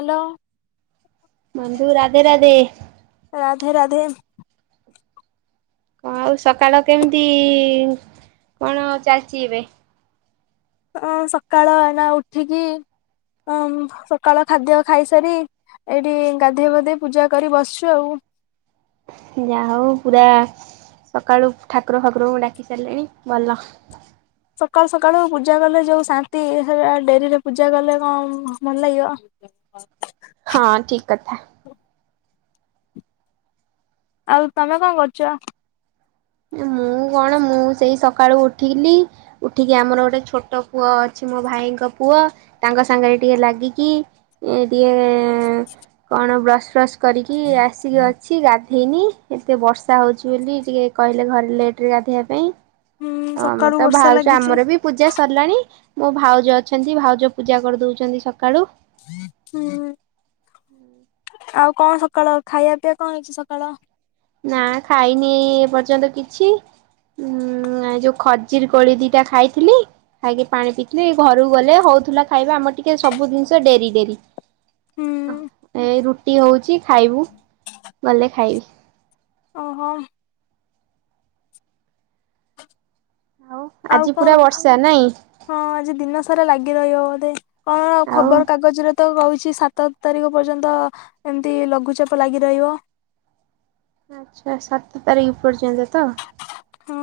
Hello. ବନ୍ଧୁ ରାଧେ ରାଧେ। ରାଧେ ରାଧେ। କଣ ଆଉ ସକାଳ କେମିତି ଇ ଇ ଇ କଣ ଆଉ ଚାଲିଚି ଏବେ? ଅଁ ସକାଳ ଏଇନା ଉଠିକି ଅଂ ସକାଳ ଖାଦ୍ୟ ଖାଇସାରି ଏଇଠି ଗାଧେଇ ବାଧେଇ ପୂଜା କରି ବସଚୁ ଆଉ। ଯାହା ହଉ ପୁରା ସକାଳୁ ଠାକୁର ଫାକୁରଙ୍କୁ ଡ଼ାକି ସାରଲେଣି ଭଲ। ସକାଳୁ ସକାଳୁ ପୂଜା କଲେ ଯୋଉ ଶାନ୍ତି ହେରା ଡ଼େରିରେ ପୂଜା କଲେ କଣ ଭଲ ଲାଗିବ? ହ ହ ହଁ ଠିକ୍ କଥା। ଆଉ ତମେ କଣ କରୁଚ? ମୁଁ କଣ ମୁଁ ସେଇ ସକାଳୁ ଉଠିଲି ଉଠିକି ଆମର ଗୋଟେ ଛୋଟ ପୁଅ ଅଛି ମୋ ଭାଇଙ୍କ ପୁଅ ତାଙ୍କ ସାଙ୍ଗରେ ଟିକେ ଲାଗିକି ଏଁ ଟିକେ ଏଁ ଏଁ ଏଁ କଣ ବ୍ରସ୍ ଫ୍ରସ୍ କରିକି ଆସିକି ଅଛି ଗାଧେଇନି ଏତେ ବର୍ଷା ହଉଚି ବୋଲି ଟିକେ କହିଲେ ଘରେ ଲେଟ୍ ରେ ଗାଧେଇବା ପାଇଁ ହୁଁ ତ ଆମର ସକାଳୁ ତ ବର୍ଷା ଭାଉଜ ଲାଗିଛି ଆମର ବି ପୂଜା ସରିଲାଣି ମୋ ଭାଉଜ ଅଛନ୍ତି ଭାଉଜ ପୂଜା କରିଦଉଚନ୍ତି ସକାଳୁ। [inaudible] ହୁଁ, ଆଉ କଣ ସକାଳ ଖାଇବା ପିଇବା କଣ ହେଇଛି ସକାଳ? ନା ଖାଇନି ଏ ପର୍ଯ୍ୟନ୍ତ କିଛି। ଉଁ ଯୋଉ ଖଜିର କୋଳି ଦିଟା ଖାଇଥିଲି। ଖାଇକି ପାଣି ପିଇଥିଲି, ଘରକୁ ଗଲେ ହଉଥିଲା ଖାଇବା, ଆମର ଟିକେ ସବୁ ଜିନିଷ ଡେରି ଡେରି। ହୁଁ ଏ ରୁଟି ହଉଛି ଖାଇବୁ। ଗଲେ ଖାଇବି। ଓ ହୋ। ଆଉ ଆଜି ପୁରା କଣ? ବର୍ଷା ନାଇଁ ହଁ ଆଜି ଦିନସାରା ଲାଗି ରହିବ ବୋଧେ। କଣ ଆଉ ଖବର କାଗଜରେ ତ କହୁଛି ସାତ ର ତାରିଖ ପର୍ଯ୍ୟନ୍ତ ଏମିତି ଲଘୁଚାପ ଲାଗି ରହିବ। ଆଚ୍ଛା ସାତ ତାରିଖ ପର୍ଯ୍ୟନ୍ତ ତ। ହଁ,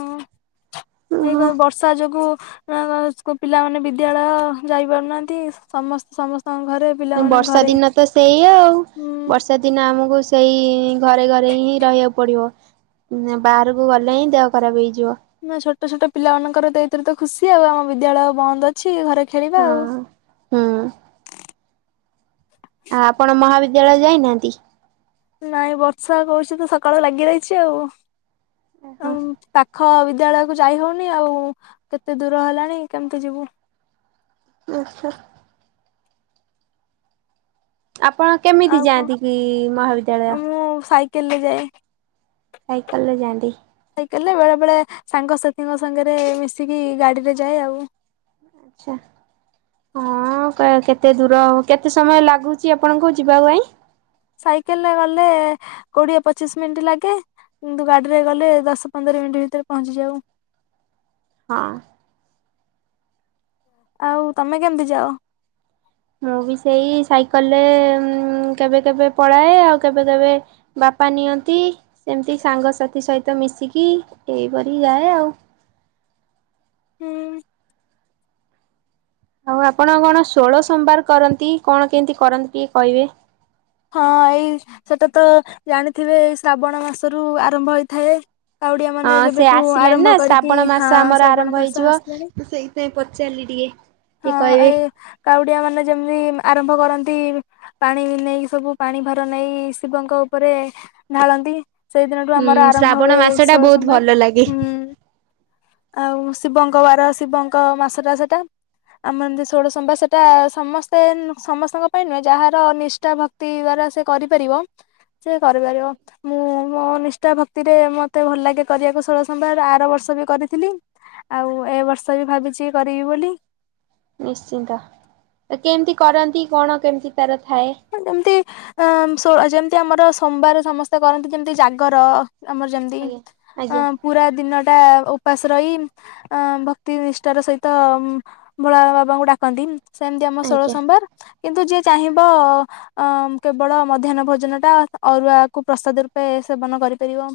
ଓହୋ। ଏଇପା ବର୍ଷା ଯୋଗୁ [unintelligible] ପିଲାମାନେ ବିଦ୍ୟାଳୟ ଯାଇ ପାରୁନାହାନ୍ତି। ସମସ୍ତେ ସମସ୍ତଙ୍କ ଘରେ ପିଲାମାନେ ବର୍ଷା ଘରେ ଦିନ ତ ସେଇଆ ଆଉ। ଉଁ ବର୍ଷ [unintelligible] ଦିନ ଆମକୁ ସେଇ ଘରେ ଘରେ ହିଁ ରହିବାକୁ ପଡ଼ିବ। [unintelligible] ବାହାରକୁ ଗଲେ ହିଁ ଦେହ ଖରାପ ହେଇଯିବ। ନା ଛୋଟ ଛୋଟ ପିଲାମାନଙ୍କର ତ ଏଇଥିରେ ତ ଖୁସି ଆଉ, ଆମ ବିଦ୍ୟାଳୟ ବନ୍ଦ ଅଛି, ଘରେ ଖେଳିବା ଆଉ। ହଁ ହୁଁ। ଆ ଆପଣ ମହାବିଦ୍ୟାଳୟ ଯାଇନାହାନ୍ତି? ନାଇଁ ବର୍ଷା କରୁଛି ତ ସକାଳୁ ଲାଗି ରହିଛି ଆଉ। ଓହୋ ଆଉ ପାଖ ବିଦ୍ୟାଳୟକୁ ଯାଇ ହଉନି ଆଉ, କେତେ ଦୂର ହେଲାଣି କେମିତି ଯିବୁ? [unintelligible] ଆପଣ କେମିତି ଆଉ ଯାଆନ୍ତି କଣ କି ମହାବିଦ୍ୟାଳୟ? ମୁଁ [unintelligible] ଯାଏ। ସାଇକେଲରେ ଯାଆନ୍ତି। ସାଇକେଲରେ ବେଳେବେଳେ ସାଙ୍ଗସାଥୀଙ୍କ ସାଙ୍ଗରେ ମିଶିକି ଗାଡ଼ିରେ ଯାଏ ଆଉ। ଆଚ୍ଛା। ହଁ, କ କେତେ ଦୂର, କେତେ ସମୟ ଲାଗୁଛି ଆପଣଙ୍କୁ ଯିବା ପାଇଁ? ସାଇକେଲରେ ଗଲେ କୋଡ଼ିଏ ପଚିଶ ମିନିଟ୍ ଲାଗେ। କିନ୍ତୁ ଗାଡ଼ିରେ ଗଲେ ଦଶ ପନ୍ଦର ମିନିଟ୍ ଭିତରେ ପହଞ୍ଚିଯାଉ। ହଁ। ଆଉ ତମେ କେମତି ଯାଅ? ମୁଁ ବି ସେଇ ସାଇକେଲରେ ମୁଂ କେବେ କେବେ ପଳାଏ, ଆଉ କେବେ କେବେ ବାପା ନିଅନ୍ତି, ସେମିତି ସାଙ୍ଗସାଥୀ ସହିତ ମିଶିକି ଇଏ କରିକି ଯାଏ ଆଉ। ହୁଁ। ଆଉ ଆପଣ କଣ ଷୋଳ ସୋମବାର କରନ୍ତି, କଣ କେମିତି କରନ୍ତି ଟିକେ କହିବେ? ହଁ, ଏଇ ସେଟାତ ଜାଣିଥିବେ ଶ୍ରାବଣ ମାସରୁ ଆରମ୍ଭ ହେଇଥାଏ। କାଉଡିଆ ହଁ, ମାନେ ସେ ଯେବେଠୁ ଆରମ୍ଭ ଆସିଲାଣିନା କରିକି ଶ୍ରାବଣ ହଁ ମାସ ଆମର ଶ୍ରାବଣ ଆରମ୍ଭ ମାସ ହେଇଯିବ, ଆସିଲାଣି ମୁଁ ସେଇଥିପାଇଁ ପଚାରିଲି ଟିକେ। ତି କହିବେ? କାଉଡ଼ିଆ ମାନେ ଯେମିତି ଆରମ୍ଭ କରନ୍ତି, ପାଣି ନେଇ ସବୁ ପାଣି ଭାର ନେଇ ଶିବଙ୍କ ଉପରେ ଢାଳନ୍ତି। ସେଇଦିନଠୁ ଆମର ଉଁ ଆରମ୍ଭ ଶ୍ରାବଣ ହୁଏ ମାସ ଟା ଷୋହଳ ବହୁତ ସୋମବାର। ଭଲ ଲାଗେ। ହୁଁ। ଆଉ ଶିବଙ୍କ ବାର ଶିବଙ୍କ ମାସଟା ସେଟା। [unintelligible] ଷୋଡ଼ ସମ୍ବା ସେଟା ସମସ୍ତେ ସମସ୍ତଙ୍କ ପାଇଁ ନୁହେଁ, ଯାହାର ନିଷ୍ଟା ଭ ତି ବାର ସେ କରିପାରିବ, ସେ କରିପାରିବ। ମୁଁ ମୋ ନିଷ୍ଠା ଭକ୍ତିରେ ମତେ ଭଲ ଲାଗେ କରିବାକୁ ଷୋହଳ ସୋମବାର, ଆର ବର୍ଷ ବି କରିଥିଲି। ଆଉ ଏ ବର୍ଷ ବି ଭାବୁଛି କରିବି ବୋଲି। ନିଶ୍ଚିନ୍ତ କେମିତି କରନ୍ତି କଣ କେମିତି ତାର ଥାଏ? ଯେମତି ଅ ଯେମତି ଆମର ସୋମବାର ସମସ୍ତେ କରନ୍ତି ଯେମିତି ଜାଗର ଆମର ଯେମିତି ଆଜ୍ଞା। ଅ ଆଜ୍ଞା ପୁରା ଦିନ ଟା ଉପାସ ରହି ଅ ଭକ୍ତି ନିଷ୍ଠାର ସହିତ ଭୋଳା ବାବାଙ୍କୁ ଡାକନ୍ତି ସେମିତି ଆମ ଷୋହଳ ଆଜ୍ଞା ସମ୍ବାର କିନ୍ତୁ ଯିଏ ଚାହିଁବ ଅ କେବଳ ମଧ୍ୟାହନ ଭୋଜନ ଟା ଅରୁଆକୁ ପ୍ରସାଦ ରୂପେ ସେବନ କରିପାରିବ।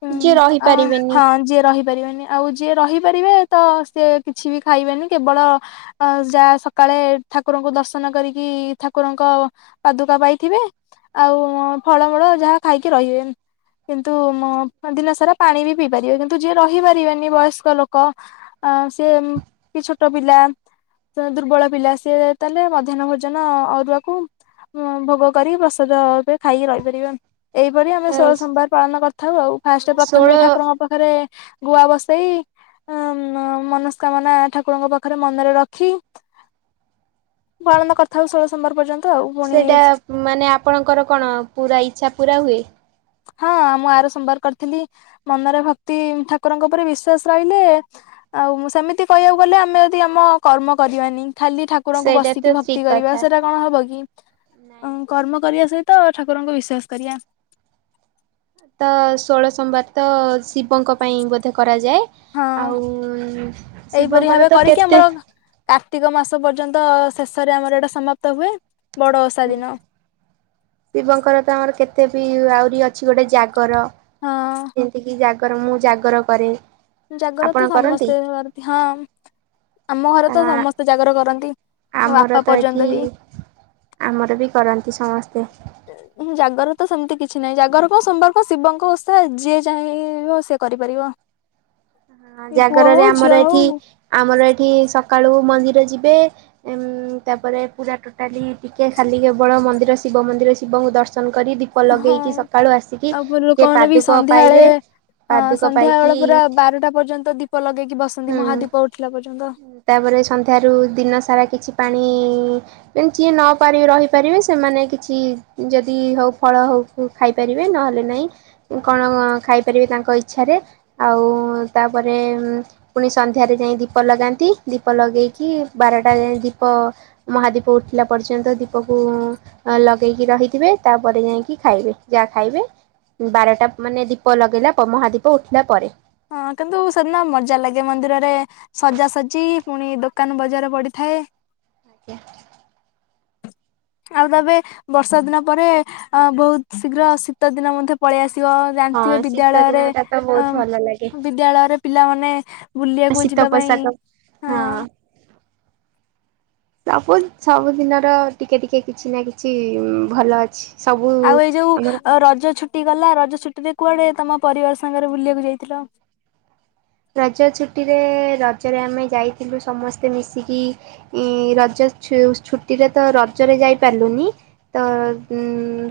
ହଁ [unintelligible] ହୁଁ ଆ ହଁ ଯିଏ ରହି ପାରିବେନି ଆଉ ଯିଏ ରହିପାରିବେ ତ ସେ କିଛି ବି ଖାଇବେନି କେବଳ ଅ ଯାହା ସକାଳେ ଠାକୁରଙ୍କୁ ଦର୍ଶନ କରିକି ଠାକୁରଙ୍କ ପାଦୁକା ପାଇଥିବେ ଆଉ ଫଳମୂଳ ଯାହା ଖାଇକି ରହିବେ। କିନ୍ତୁ ଦିନ ସାରା ପାଣି ବି ପିଇ ପାରିବେ କିନ୍ତୁ ଯିଏ ରହିପାରିବେନି ବୟସ୍କ ଲୋକ ଅ ସେଏ କି ଛୋଟ ପିଲା ଦୁର୍ବଳ ପିଲା ଆସ ତାହେଲେ ମଧ୍ୟାହ୍ନ ଭୋଜନ ଅରୁଆକୁ ଭୋଗ କରିି ପ୍ରସାଦବେ ଖାଇକି ରହିପାରିବା। ଏଇପରି ଆମେ ତ ଷୋଳ ସୋମବାର ପାଳନ କରିଥାଉ ଆଉ ଫାଷ୍ଟ ଷୋଳ ପ୍ରଥମେ ଠାକୁରଙ୍କ ପାଖ ପାଖରେ ଗୁଆ ବସେଇ ଉ ମନସ୍କାମନା ଠାକୁରଙ୍କ ପାଖରେ ମନରେ ରଖି ପାଳନ କରିଥାଉ ଷୋଳ ସୋମବାର ପଯ୍ୟର୍ନ୍ତ ସେଇଟା ମାନେ ଆପଣଙ୍କର କଣ ପୁରା ଇଛା ପୁରା ହୁଏ? ହଁ ମୁଁ ଆର ସୋମବାର କରିଥିଲି ମନରେ ଭକ୍ତି ଠାକୁରଙ୍କ ଉପରେ ବିଶ୍ଵାସ ରହିଲେ ଆଉ ସେମିତି କହିବାକୁ ଗଲେ ଆମେ ଯଦି ଆମ କର୍ମ କରିବାନି ଖାଲି ଠାକୁ ଠାକୁରଙ୍କୁ ସେଇଟା ତ ବସିକି ଭକ୍ତି ଠିକ କରିବା କଥା। ସେଇଟା କଣ ହବ କି କର୍ମ କରିବା ସହିତ ଠାକୁରଙ୍କୁ ବିଶ୍ଵାସ କରିବା। ତ ଷୋଳ ସୋମବାର ତ ଶିବଙ୍କ ପାଇଁ ବୋଧେ କରାଯାଏ? ହଁ ଆଉ ଏହିପରି ଭାବେ ଶିବଙ୍କର ତ କରିକି ଆମର କେତେ କାର୍ତ୍ତିକ ମାସ ପର୍ଯ୍ୟନ୍ତ ଶେଷରେ ଆମର ଏଇଟା ସମାପ୍ତ ହୁଏ ବଡ ଓଷା ଦିନ। ଶିବଙ୍କର ତ ଆମର କେତେ ବି ଆହୁରି ଅଛି ଗୋଟେ ଜାଗ ଜାଗର ହଁ ଯେମତି କିି ଜାଗର ମୁଁ ଜାଗର କରେ। ଜାଗର ଆପଣ ତ କରନ୍ତି? ସମସ୍ତେ କରନ୍ତି ହଁ ଆମ ଘରେ ଆ ତ ସମସ୍ତେ ଜାଗର କରନ୍ତି। ମଁ ଆମର ବାପା ତ ଏଠି ପର୍ଯ୍ୟନ୍ତ ବି ଆମର ବି କରନ୍ତି ସମସ୍ତେ। ଜାଗର ତ ସେମିତି କିଛି ନାହିଁ ଜାଗର କଣ ସୋମବାର କଣ ଶିବଙ୍କ ଓଷା ଯିଏ ଯାଇଁବ ସେ କରିପାରିବ। ହଁ ସେ ପୁଅ ଜାଗରରେ ହଉ ଆମର ଝିଅ ଏଠି ହଉ ଆମର ଏଠି ସକାଳୁ ମନ୍ଦିର ଯିବେ ଉଁ ତାପରେ ପୁରା ଟୋଟାଲି ଟିକେ ଖାଲି କେବଳ ମନ୍ଦିର ଶିବ ମନ୍ଦିର ଶିବଙ୍କୁ ଦର୍ଶନ କରି ଦି ଦିପ ହଁ ଲଗେଇକି ସକାଳୁ ଆସିକି ଆଉ ଟିକେ ଲୋକମାନେ ବି ପାଦୁକ ସନ୍ଧ୍ୟାବେଳେ ପାଇବେ ହଁ ପାଦୁକ ସନ୍ଧ୍ୟା ପାଇକି ବେଳ ପୁରା ବାରଟା ପର୍ଯ୍ୟନ୍ତ ଦୀପ ଲଗେଇକି ବସନ୍ତି ହୁଁ ମହାଦୀପ ଉଠିଲା ପର୍ଯ୍ୟନ୍ତ। ତାପରେ ସନ୍ଧ୍ୟାରୁ ଦିନସାରା କିଛି ପାଣି ଉଁ ଯିଏ ନ ପାର ରହିପାରିବେ ସେମାନେ କିଛି ଯଦି ହଉ ଫଳ ହଉ ଉ ଖାଇପାରିବେ ନହେଲେ ନାହିଁ କଣ ଖାଇପାରିବେ ତାଙ୍କ ଇଚ୍ଛାରେ ଆଉ ତାପରେ ପୁଣି ସନ୍ଧ୍ୟାରେ ଯାଇ ଦୀପ ଲଗାନ୍ତି ଦୀପ ଲଗେଇକି ବାରଟା ଯାଏ ଦୀପ ମହାଦୀପ ଉଠିଲା ପର୍ଯ୍ୟନ୍ତ ଦୀପକୁ ଲଗେଇକି ରହିଥିବେ ତାପରେ ଯାଇଁକି ଖାଇବେ ଯାହା ଖାଇବେ ବାରଟା ମାନେ ଦୀପ ଲଗେଇଲା ମହାଦୀପ ଉଠିଲା ପରେ। ହଁ କିନ୍ତୁ ସେଦିନ ମଜା ଲାଗେ ମନ୍ଦିରରେ ସଜାସଜି ପୁଣି ଦୋକାନ ବଜାର ପଡିଥାଏ। ଆଜ୍ଞା। ଆଉ ତବେ ବର୍ଷା ଦିନ ପରେ ଅ ବହୁତ ଶୀଘ୍ର ଶୀତ ଦିନ ମଧ୍ୟ ପଳେଇ ଆସିବ। ହଁ ଜାଣିଥିବେ ଶୀତ ବିଦ୍ୟାଳୟରେ ଦିନଟା ତ ବହୁତ ଅ ଭଲ ଲାଗେ। ବିଦ୍ୟାଳୟରେ ପିଲାମାନେ ବୁଲିବାକୁ ଯିବା ପାଇଁ ହଁ ଫାଙ୍କା ଅଡିଓ। ସବୁ ସବୁଦିନର ଟିକେ ଟିକେ କିଛି ନା କିଛି ଭଲ ଅଛି। ସବୁ ଆଉ ଏଇ ଯୋଉ ଆମର ରଜ ଛୁଟି ଗଲା ରଜ ଛୁଟି ରେ କୁଆଡେ ତମ ପରିବାର ସାଙ୍ଗରେ ବୁଲିବାକୁ ଯାଇଥିଲ? ରଜ ଛୁଟିରେ ରଜରେ ଆମେ ଯାଇଥିଲୁ ସମସ୍ତେ ମିଶିକି ରଜ ଛୁଟିରେ ତ ରଜରେ ଯାଇ ପାରିଲୁନି ତ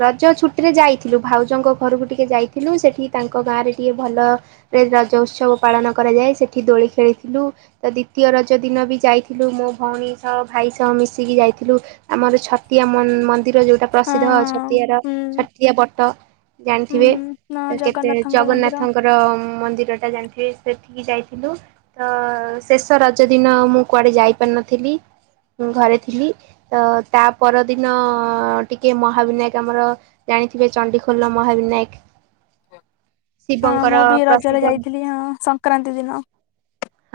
ରଜ ଛୁଟିରେ ଯାଇଥିଲୁ ଭାଉଜଙ୍କ ଘରକୁ ଟିକେ ଯାଇଥିଲୁ ସେଠି ତାଙ୍କ ଗାଁରେ ଟିକିଏ ଭଲରେ ରଜ ଉତ୍ସବ ପାଳନ କରାଯାଏ ସେଠି ଦୋଳି ଖେଳିଥିଲୁ। ତ ଦ୍ଵିତୀୟ ରଜ ଦିନ ବି ଯାଇଥିଲୁ ମୋ ଭଉଣୀ ସହ ଭାଇ ସହ ମିଶିକି ଯାଇଥିଲୁ ଆମର ଛତିଆ ମ ମନ୍ଦିର ଯୋଉଟା ହଁ ପ୍ରସିଦ୍ଧ ହଁ ଛତିଆର ହୁଁ ଛଟିଆ ବଟ ହୁଁ ଜାଣିଥିବେ ହଁ କେତେ ଜଗନ୍ନାଥଙ୍କ ମନ୍ଦିର ଜଗନ୍ନାଥଙ୍କର ମନ୍ଦିର ଟା ଜାଣି ସେ ସେଠିକି ଯାଇଥିଲୁ ତ ଶେଷ ରଜ ଦିନ ମୁଁ କୁଆଡ଼େ ଯାଇପାରିନଥିଲି। ଘରେ ଥିଲି ତ ତା ପରଦିନ ଟିକେ ମହାବିନାୟକ ଆମର ଜାଣିଥିବେ ଚଣ୍ଡିଖୋଲ ମହାବିନାୟକ। ହଁ ଶିବଙ୍କର ମୁଁ ବି ରଜରେ ପ୍ରସିଦ୍ଧ ଯାଇଥିଲି ହଁ ସଂକ୍ରାନ୍ତି ଦିନ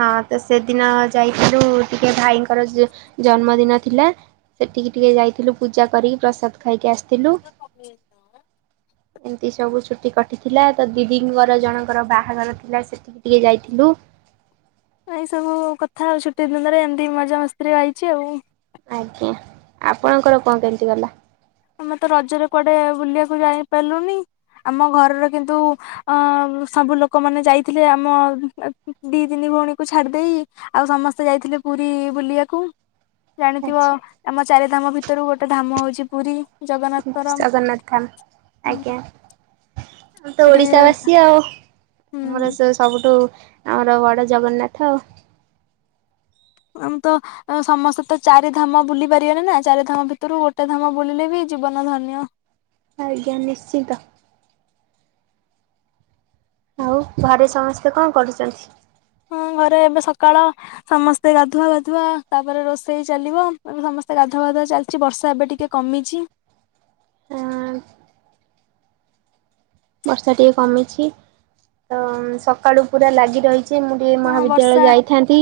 ହଁ ତ ସେଦିନ ଯାଇଥିଲୁ ଟିକେ ଭାଇଙ୍କର ଜନ୍ମଦିନ ଥିଲା। ସେଠିକି ଟିକେ ଯାଇଥିଲୁ ପୂଜା କରିକି ପ୍ରସାଦ ଖାଇକି ଆସିଥିଲୁ। ଏମିତି ସବୁ ଛୁଟି କଟିଥିଲା ତ ଦିଦିଙ୍କର ଜଣଙ୍କର ବାହାଘର ଥିଲା ସେ ଇଏ ଯାଇଥିଲୁ ଏଇ ସବୁ କଥା ଛୁଟି ଦିନରେ ଏମିତି ମଜା ମସ୍ତିରେ ଆଇଛି ଆଉ। ଆଜ୍ଞା ଆପଣଙ୍କର କଣ କେମିତି ଗଲା। ଆମେ ତ ରଜରେ କୁଆଡେ ବୁଲିବାକୁ ଯାଇପାରିଲୁନି ଆମ ଘରର କିନ୍ତୁ ଅ ସବୁ ଲୋକମାନେ ଯାଇଥିଲେ ଆମ ଦି ତିନି ଭଉଣୀକୁ ଛାଡି ଦେଇ। ଆଉ ସମସ୍ତେ ଯାଇଥିଲେ ପୁରୀ ବୁଲିଆକୁ। ଜାଣିଥିବ ଆମ ଚାରି ଧାମ ଭିତରୁ ଗୋଟେ ଧାମ ହଉଛି ପୁରୀ ଜଗନ୍ନାଥଙ୍କର ଜଗନ୍ନାଥ ଥାମ ହୁଁ ଆଜ୍ଞା। ଆମେ ତ ସେଠି ଓଡିଶା ବାସୀ ଆଉ ଆମର ସ୍ ସବୁଠୁ ଆମର ବଡ଼ ଜଗନ୍ନାଥ ଆଉ। ଆମ ତ ଆମେ ସମସ୍ତେ ତ ଚାରି ଧାମ ବୁଲି ପାରିବାନି ନା ଚାରି ଧାମ ଭିତରୁ ଗୋଟେ ଧାମ ବୁଲିଲେ ବି ଜୀବନ ଧନ୍ୟ। ଆଜ୍ଞା ନିଶ୍ଚିତ। ଆଉ ଘରେ ସମସ୍ତେ କଣ କରୁଛନ୍ତି? ହଁ ଘରେ ଏବେ ସକାଳ ସମସ୍ତେ ଗାଧୁଆ ବାଧୁଆ ତାପରେ ରୋଷେଇ ଚାଲିବ ଏବେ ସମସ୍ତେ ଗାଧୁଆ ବାଧୁଆ ଚାଲିଛି ବର୍ଷା ଏବେ ଟିକେ କମିଛି ଆ ବର୍ଷା ଟିକେ କମିଛି ତ ସକାଳୁ ପୁରା ଲାଗି ରହି ଯେ ମୁଁ ଟିକଏ ହଁ ମହାବିଦ୍ୟାଳୟ ବର୍ଷା ଯାଇଥାନ୍ତି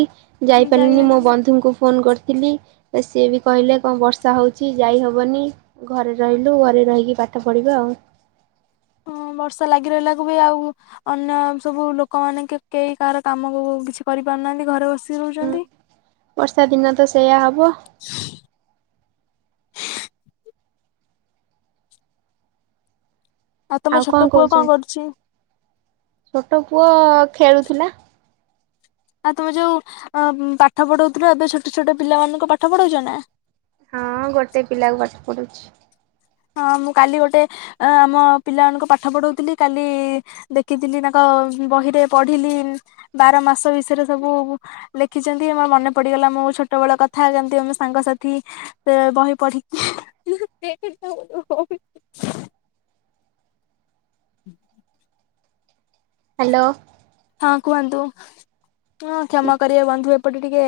ଯାଇ ଯାଇପାରିଲିନି ମୋ ହେଲାନି ବନ୍ଧୁଙ୍କୁ ଫୋନ୍ କରିଥିଲି। ତ ସିଏ ବି କହିଲେ କଣ ବର୍ଷା ହଉଛି ଯାଇ ହବନି। ଘରେ ରହିଲୁ ଘରେ ରହିକି ପାଠ ପଢ଼ିବା ଆଉ। ହଁ ବର୍ଷା ଲାଗି ରହିଲାକୁ ବି ଆଉ ଅନ୍ୟ ସବୁ ଲୋକମାନେ କେହି କାହାର କାମ କିଛି କରିପାରୁନାହାନ୍ତି ଘରେ ବସିକି ରହୁଛନ୍ତି। ବର୍ଷା ଦିନ ତ ସେଇୟା ହବ। ତମ ଆଉ ଛୋଟ କଣ ପୁଅ କରୁଛି କହୁଛନ୍ତି ଛୋଟ ପୁଅ ଖେଳୁଥିଲା। ଆଉ ତମେ ଯୋଉ ଅ ପାଠ ପଢଉଥିଲ ଏବେ ଛୋଟ ଛୋଟ ପିଲାମାନ ଙ୍କ ପାଠ ପଢଉଛ ନା? ହଁ ଗୋଟେ ପିଲାକୁ ପାଠ ପଢଉଛି। ହଁ ମୁଁ କାଲି ଗୋଟେ ଆମ ପିଲାମାନଙ୍କୁ ପାଠ ପଢଉଥିଲି କାଲି ଦେଖିଥିଲି ତାଙ୍କ ବହିରେ ପଢିଲି ବାର ମାସ ବିଷୟରେ ସବୁ ଲେଖିଛନ୍ତି ଆମର ମନେ ପଡିଗଲା ମୁଁ ଛୋଟ ବେଳ କଥା କେମିତି ଆମ ସାଙ୍ଗସାଥି ବହି ପଢ଼ି କି ହୁଁ [inaudible] ହ୍ୟାଲୋ। ହଁ କୁହନ୍ତୁ ହଁ କ୍ଷମା କରିବା ବନ୍ଧୁ ଏପଟେ ଟିକେ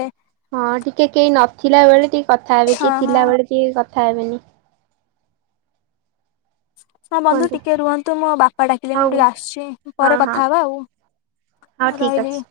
ହଁ ଟିକେ କେହି ନଥିଲା ବଳେ ଟିକେ କଥା ହେବେ ହଁ କିଏ ହଁ ଥିଲାବେଳେ ଟିକେ କଥା ହେବେନି। ହଁ ବନ୍ଧୁ କୁହନ୍ତୁ। ଟିକେ ରୁହନ୍ତୁ ମୁଁ ବାପା ଡାକିଲେନି ମୁଁ ହଉ ଟିକେ ଆସିଛି ପରେ ହଁ କଥା ହବା ଆଉ। ହଁ ଠିକ୍ ରହିଲି। ଅଛି।